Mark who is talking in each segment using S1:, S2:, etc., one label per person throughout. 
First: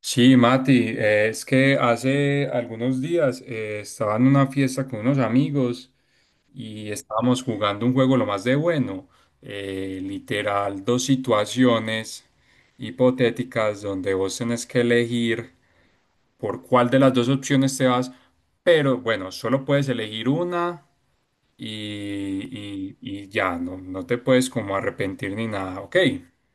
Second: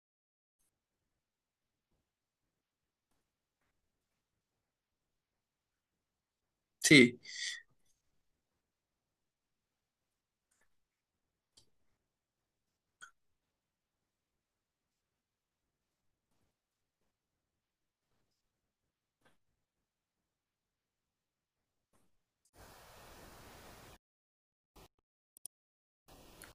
S1: Sí, Mati, es que hace algunos días estaba en una fiesta con unos amigos y
S2: Sí,
S1: estábamos jugando un juego lo más de bueno, literal, dos situaciones hipotéticas donde vos tenés que elegir por cuál de las dos opciones te vas, pero bueno, solo puedes elegir una y ya, no te puedes como arrepentir ni nada, ok,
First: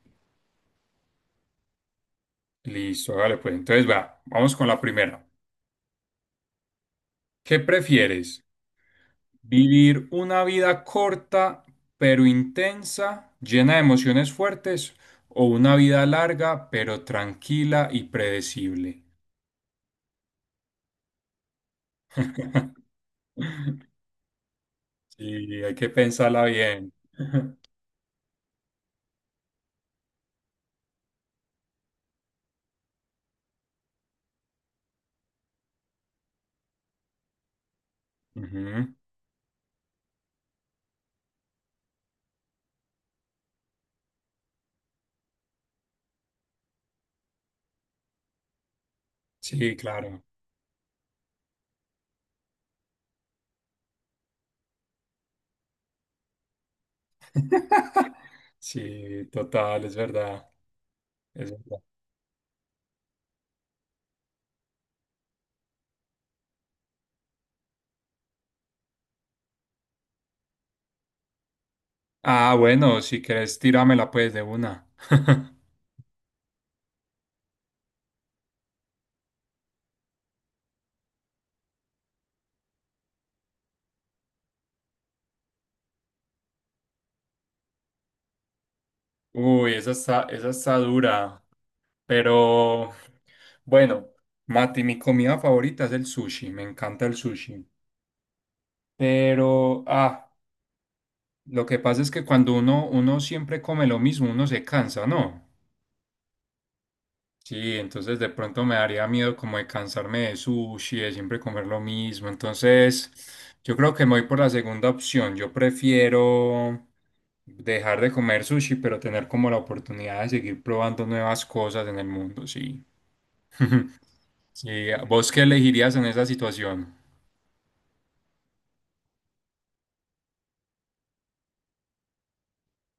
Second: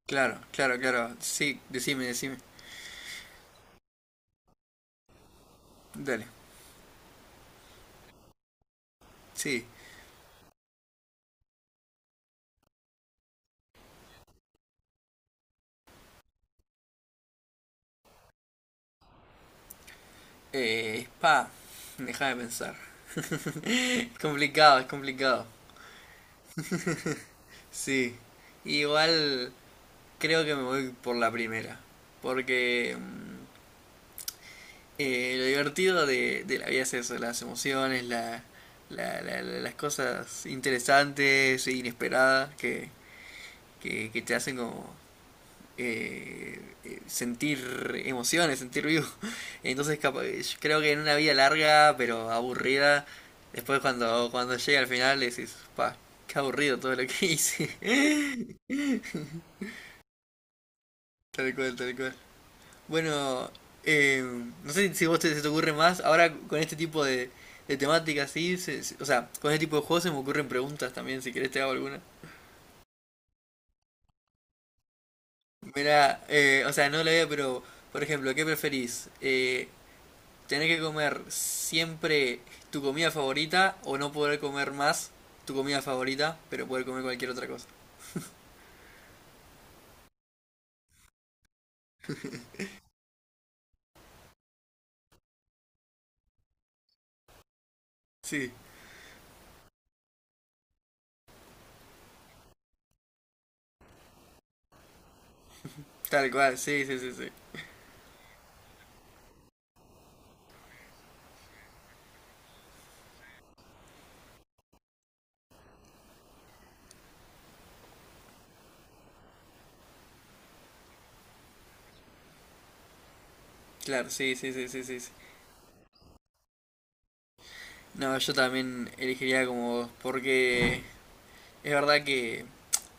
S2: claro, claro, claro. Sí, decime, decime.
S1: listo, hágale pues entonces va, vamos con la primera.
S2: Dale.
S1: ¿Qué prefieres?
S2: Sí.
S1: ¿Vivir una vida corta pero intensa, llena de emociones fuertes, o una vida larga pero tranquila y predecible?
S2: Spa. Deja de pensar. Es complicado, es complicado.
S1: Sí, hay que pensarla bien.
S2: Sí. Igual creo que me voy por la primera. Porque lo divertido de la vida es eso, las emociones,
S1: Ujú.
S2: las cosas interesantes e inesperadas que te hacen como sentir emociones, sentir vivo.
S1: Sí, claro.
S2: Yo creo que en una vida larga pero aburrida, después cuando llega al final decís, pa, qué aburrido todo lo que hice.
S1: Sí, total, es verdad. Es
S2: Tal cual,
S1: verdad.
S2: tal cual. Bueno, eh, no sé si vos te, se te ocurre más, ahora con este tipo de temáticas, sí, o sea, con este tipo de juegos se me ocurren preguntas también, si querés te hago alguna.
S1: Ah, bueno, si querés, tíramela pues de una.
S2: Mira, o sea, no la veo, pero, por ejemplo, ¿qué preferís? Tener que comer siempre tu comida favorita, o no poder comer más tu comida favorita, pero poder comer cualquier otra cosa.
S1: Uy, esa está dura. Pero bueno, Mati, mi comida favorita es el sushi, me encanta el sushi.
S2: Sí,
S1: Pero, ah, lo que pasa es que cuando uno siempre come lo mismo, uno se cansa, ¿no?
S2: tal cual, sí, sí, sí, sí.
S1: Sí, entonces de pronto me daría miedo como de cansarme de sushi, de siempre comer lo mismo. Entonces, yo creo que me voy por la segunda opción. Yo prefiero dejar de comer sushi, pero tener como la oportunidad de seguir probando nuevas cosas en el mundo, sí.
S2: Claro, sí, sí, sí,
S1: Sí,
S2: sí, sí, sí.
S1: ¿vos qué elegirías en esa situación?
S2: No, yo también elegiría como vos, porque es verdad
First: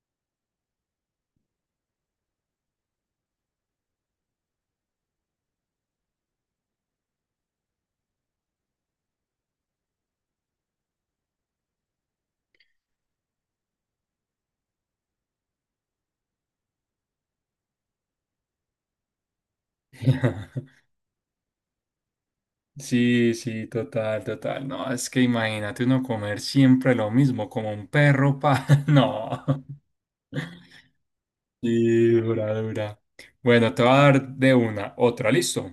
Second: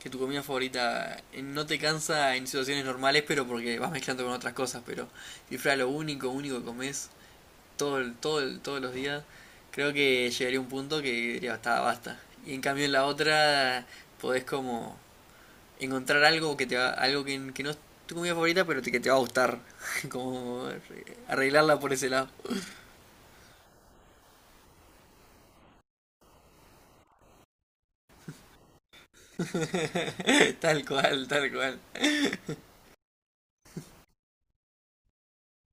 S2: que tu comida favorita no te cansa en situaciones normales, pero porque vas mezclando con otras cosas. Pero si fuera lo único, único que comes, todos los días, creo que llegaría a un punto que diría, basta, basta. Y en cambio en la otra podés como encontrar algo que te va, algo que no es tu comida favorita, pero que te va a gustar. Como arreglarla por ese lado.
S1: Sí, sí, total, total. No, es que imagínate uno comer siempre lo mismo, como un perro, pa. No.
S2: Tal cual, tal cual.
S1: Y dura, dura. Bueno, te voy a dar de una, otra, ¿listo?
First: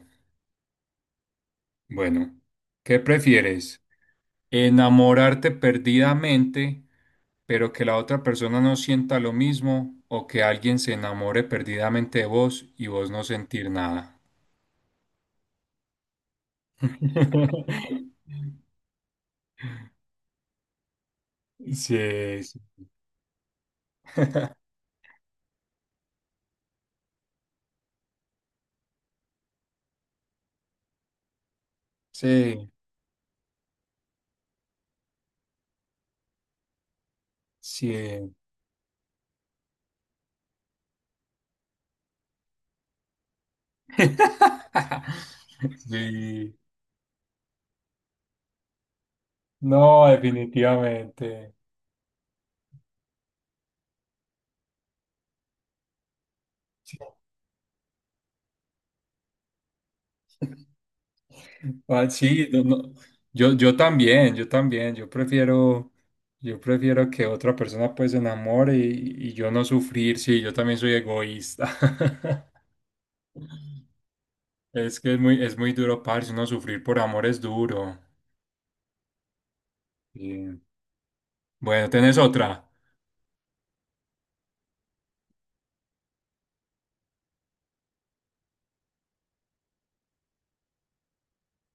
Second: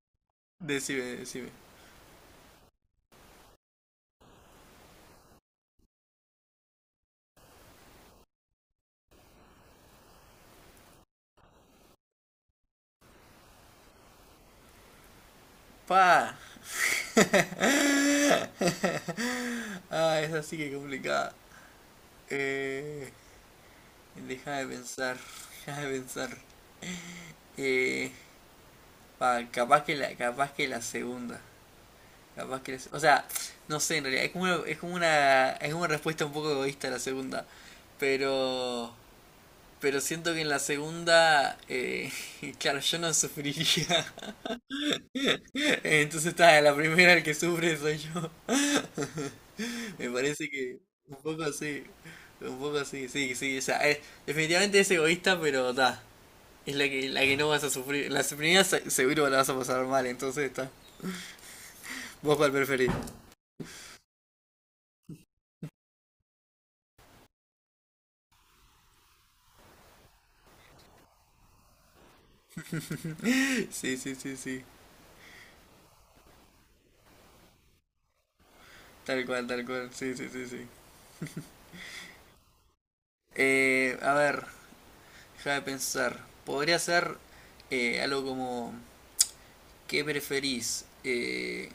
S2: Decime, decime.
S1: Bueno, ¿qué prefieres? ¿Enamorarte perdidamente, pero que la otra persona no sienta lo mismo? ¿O que alguien se enamore perdidamente de vos y vos no sentir nada?
S2: Pa. Ah, es así que es complicada.
S1: Sí, sí,
S2: Eh, Deja de pensar, deja de pensar. Eh, Capaz que capaz que la segunda. Capaz
S1: sí.
S2: que la O sea, no sé en realidad, es como una, es una respuesta un poco egoísta a la segunda.
S1: Sí.
S2: Pero pero siento que en la segunda, claro, yo no sufriría. Entonces
S1: Sí,
S2: está, la primera el que sufre soy yo.
S1: no,
S2: Me parece que un poco
S1: definitivamente.
S2: así. Un poco así, sí, sí. O sea, definitivamente es egoísta, pero está. Es
S1: Sí.
S2: la que no vas a sufrir. La primera seguro la vas a pasar mal, entonces está.
S1: Ah,
S2: ¿Vos
S1: sí,
S2: cuál
S1: no,
S2: preferís?
S1: no. Yo, yo también, yo también, yo prefiero, yo prefiero que otra persona pues se enamore y yo no sufrir, sí, yo también soy egoísta.
S2: Sí, sí, sí, sí.
S1: Es muy duro, parce, uno sufrir por amor es duro.
S2: Tal cual, tal cual. Sí, sí, sí,
S1: Y,
S2: sí.
S1: bueno, ¿tenés otra?
S2: A ver, déjame pensar. Podría ser algo como, ¿qué preferís?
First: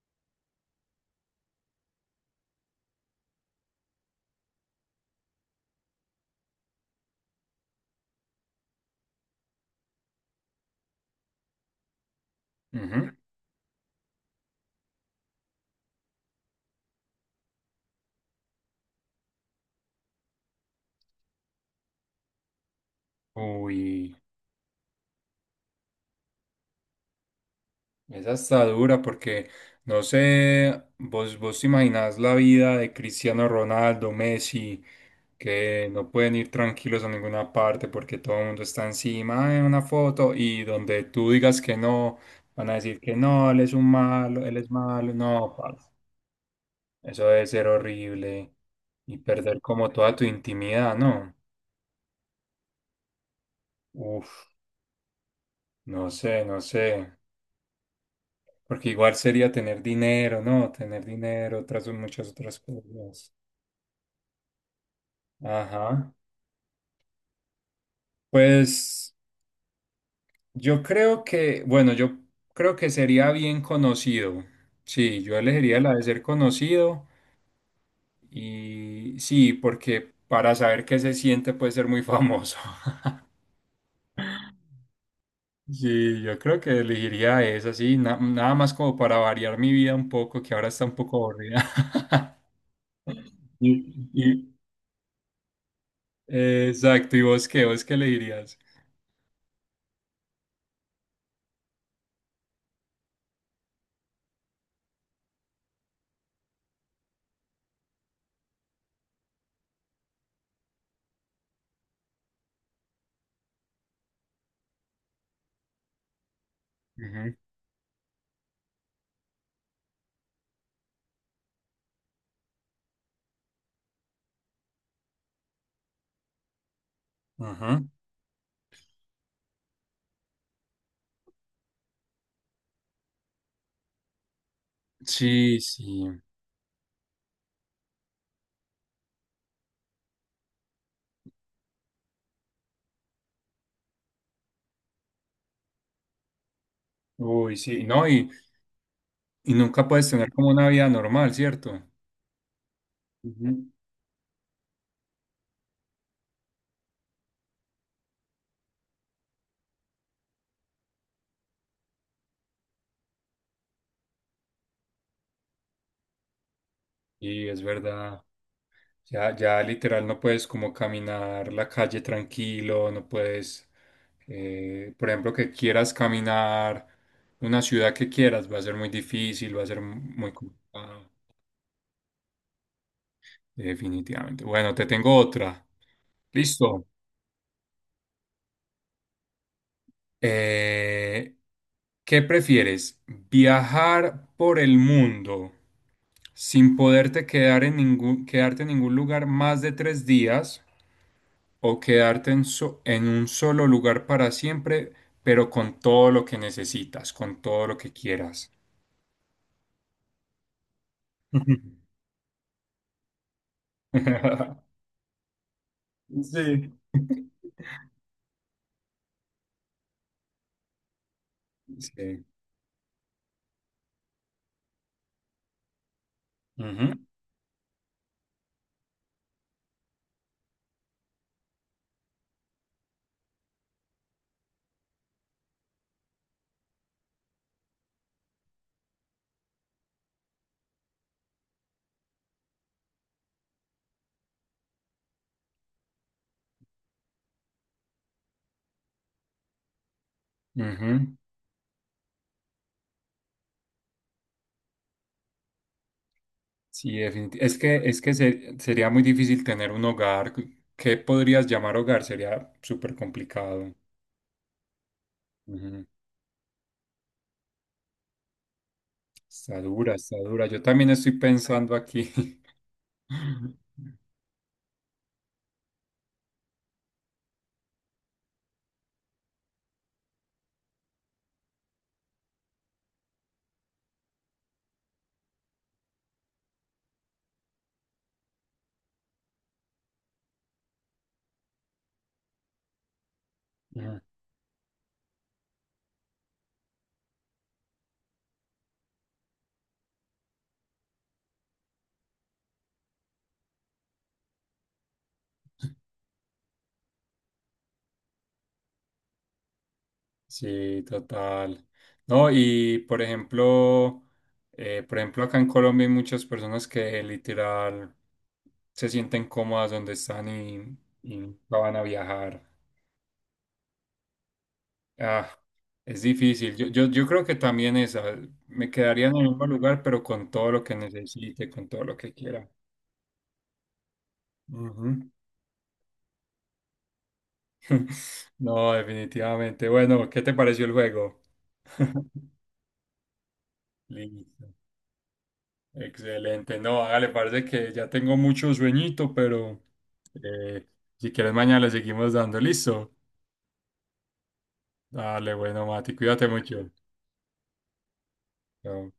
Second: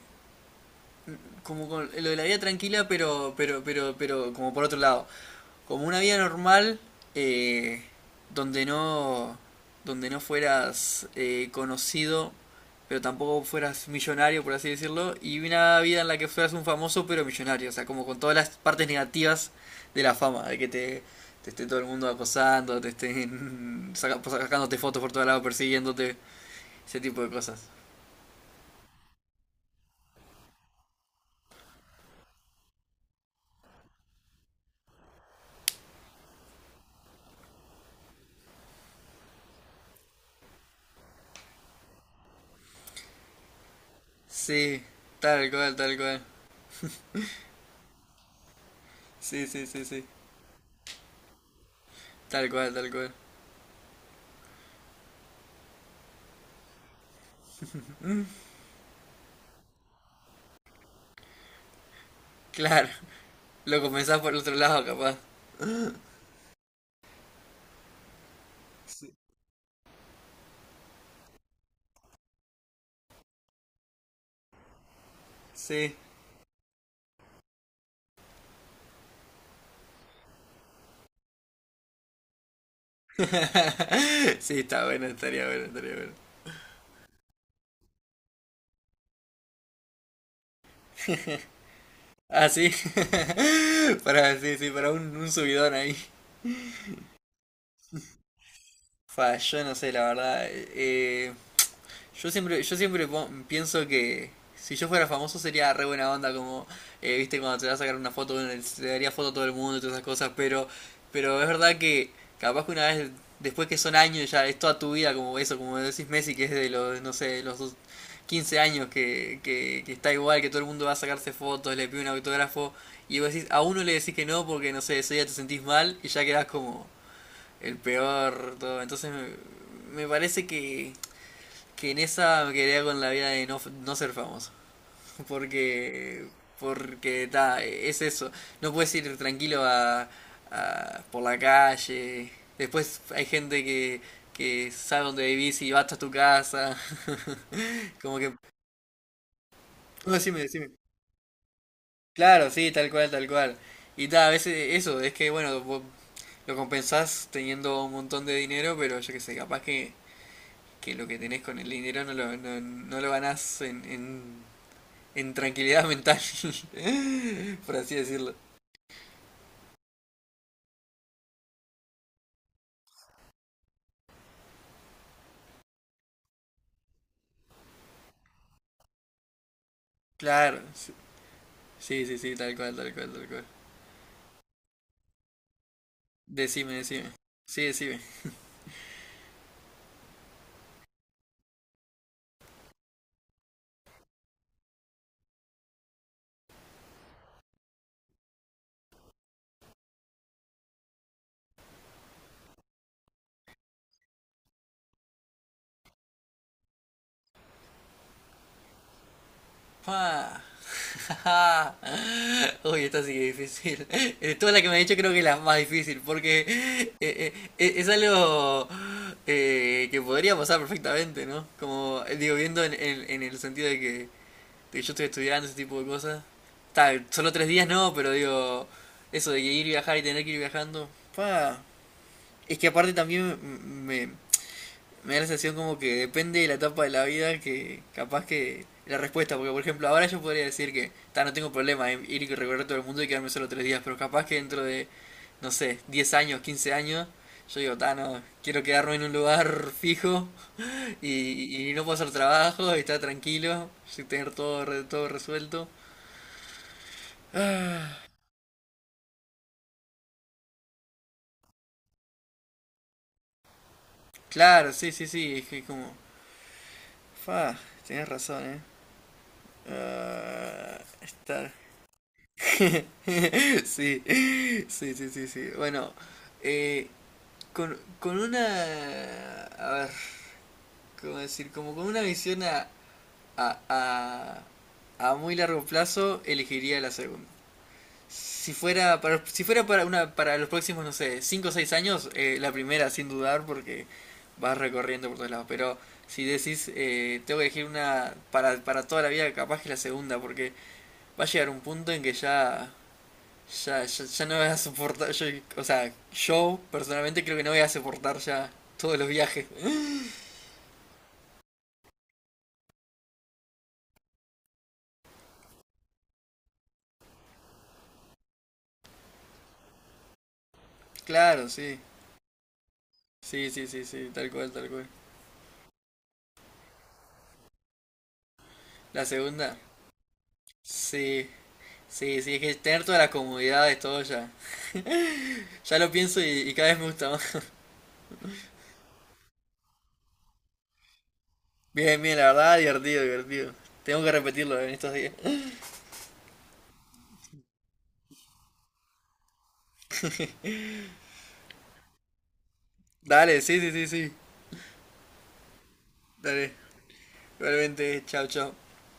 S2: Como lo de la vida tranquila, pero, como por otro lado. Como una vida normal eh, donde no, fueras conocido, pero
S1: Ujú.
S2: tampoco fueras millonario, por así decirlo, y una vida en la que fueras un famoso pero millonario, o sea como con todas las partes negativas de la fama, de que te esté todo el mundo acosando, te estén
S1: Uy,
S2: sacándote fotos por todos lados, persiguiéndote, ese tipo de cosas.
S1: esa está dura porque, no sé, vos te imaginás la vida de Cristiano Ronaldo, Messi, que no pueden ir tranquilos a ninguna parte porque todo el mundo está encima de una foto y donde tú digas que no, van a decir que no, él es un malo, él es
S2: Sí,
S1: malo,
S2: tal
S1: no,
S2: cual,
S1: parce.
S2: tal cual.
S1: Eso debe ser horrible y
S2: Sí,
S1: perder
S2: sí, sí,
S1: como
S2: sí,
S1: toda tu intimidad, ¿no?
S2: tal cual, tal cual.
S1: Uf, no sé, porque igual sería tener dinero, ¿no? Tener dinero, otras muchas otras
S2: Claro,
S1: cosas.
S2: lo comenzás por el otro lado capaz.
S1: Ajá.
S2: Sí.
S1: Pues yo creo que, bueno, yo creo que sería bien conocido. Sí, yo elegiría la
S2: Sí.
S1: de ser conocido y sí, porque para saber qué se siente puede ser muy famoso.
S2: Sí, está bueno, estaría bueno, estaría bueno.
S1: Sí, yo creo que elegiría esa, sí, na- nada más como para variar mi vida un poco, que ahora está un poco aburrida.
S2: Ah, sí.
S1: Y,
S2: Para,
S1: y-
S2: sí, sí, para un subidón ahí.
S1: exacto, ¿y vos qué? ¿Vos qué elegirías?
S2: Fa, yo no sé, la verdad. Yo siempre, pienso que si yo fuera famoso sería re buena onda, como, viste, cuando te vas a sacar una foto, bueno, le daría foto a todo el mundo y todas esas cosas. Pero es verdad que capaz que una vez, después que son años, ya es toda tu vida como eso, como decís Messi, que es de los, no sé,
S1: Ujú.
S2: de los 15 años, que está igual, que todo el mundo va a sacarse fotos, le pide un autógrafo, y vos decís, a uno le decís que no porque, no sé, ese día te sentís mal y ya quedás como el
S1: Ajá.
S2: peor, todo. Me parece que en esa me quedaría con la vida de no, no ser famoso.
S1: Sí, sí.
S2: Porque, porque ta, es eso. No puedes ir tranquilo a, por la calle. Después hay gente que sabe dónde vivís y va hasta tu casa.
S1: Uy, sí, no,
S2: Como que...
S1: y nunca puedes
S2: No,
S1: tener
S2: decime,
S1: como una
S2: decime.
S1: vida normal, ¿cierto?
S2: Claro, sí, tal cual, tal cual.
S1: Ujú.
S2: Y ta, a veces eso, es que bueno, vos lo compensás teniendo un montón de dinero, pero yo qué sé, capaz que lo que tenés con el dinero no lo ganás en tranquilidad mental,
S1: Y es
S2: por así
S1: verdad,
S2: decirlo.
S1: ya literal no puedes como caminar la calle tranquilo, no puedes, por ejemplo, que quieras caminar una ciudad que quieras, va a ser muy difícil, va a ser muy
S2: Claro, sí,
S1: complicado,
S2: sí, sí, sí, tal cual, tal cual, tal cual.
S1: definitivamente. Bueno, te tengo otra.
S2: Decime,
S1: Listo.
S2: decime. Sí, decime.
S1: Eh, ¿Qué prefieres? ¿Viajar por el mundo sin poderte quedar en quedarte en ningún lugar más de 3 días o quedarte en, so- en un solo lugar para siempre, pero con todo lo que necesitas, con todo lo que quieras?
S2: ¡Fua! Uy, esta sí que es difícil. De todas las que me ha dicho creo que es la más difícil, porque
S1: Sí.
S2: es algo que podría pasar perfectamente, ¿no? Como
S1: Sí.
S2: digo, viendo en el sentido de que yo estoy estudiando ese tipo de cosas. Está,
S1: Ujú,
S2: solo tres días no, pero digo, eso de que ir y viajar y tener que ir viajando, pa. Es que aparte también me, me da la sensación como que depende de la etapa de la vida, que capaz que la respuesta, porque por ejemplo ahora yo podría decir que ta, no tengo problema en ir y recorrer todo el mundo y quedarme solo tres días, pero capaz que dentro de, no sé, 10 años, 15 años, yo digo, ta, no, quiero quedarme en un lugar fijo
S1: ujú.
S2: y no puedo hacer trabajo, y estar tranquilo, y tener todo, todo resuelto.
S1: Sí, definitivamente. Es que se- sería muy difícil tener un hogar. ¿Qué podrías llamar hogar? Sería súper complicado.
S2: Claro, sí, sí, sí, es que
S1: Ujú.
S2: como, fa, tienes razón, ¿eh?
S1: Está dura, está dura. Yo
S2: Ah,
S1: también estoy
S2: está.
S1: pensando aquí.
S2: Sí, sí, sí, sí, sí. Bueno, eh, con una, a ver, ¿cómo decir? Como con una visión a, a, a muy largo plazo, elegiría la segunda. Si fuera para, para los próximos, no sé, 5 o seis años, la primera, sin dudar, porque
S1: Ujú.
S2: vas recorriendo por todos lados. Pero si decís, tengo que elegir una para toda la vida, capaz que la segunda, porque va a llegar un punto en que ya no voy a soportar. O sea, yo personalmente creo que no voy a soportar ya todos los viajes.
S1: Sí, total. No, y por ejemplo, acá en Colombia hay muchas personas que literal se sienten cómodas donde están y
S2: Claro,
S1: no van
S2: sí.
S1: a viajar.
S2: Sí, sí, sí, sí, tal cual, tal cual.
S1: Ah, es difícil. Yo creo que también esa. Me
S2: La
S1: quedaría en el mismo
S2: segunda,
S1: lugar, pero con todo lo que
S2: sí,
S1: necesite, con todo lo que
S2: sí, sí, es
S1: quiera.
S2: que tener todas las comodidades, todo ya.
S1: Ujú.
S2: Ya lo pienso y cada vez me gusta más.
S1: No, definitivamente. Bueno, ¿qué te pareció el juego?
S2: Bien, bien, la verdad, divertido, divertido. Tengo que
S1: Listo.
S2: repetirlo en estos días.
S1: Excelente. No, hágale, parece que ya tengo mucho sueñito, pero eh, si quieres mañana le seguimos dando. Listo.
S2: Dale, sí, sí, sí, sí.
S1: Dale, bueno, Mati, cuídate
S2: Dale.
S1: mucho.
S2: Igualmente, chao, chao.
S1: Chao.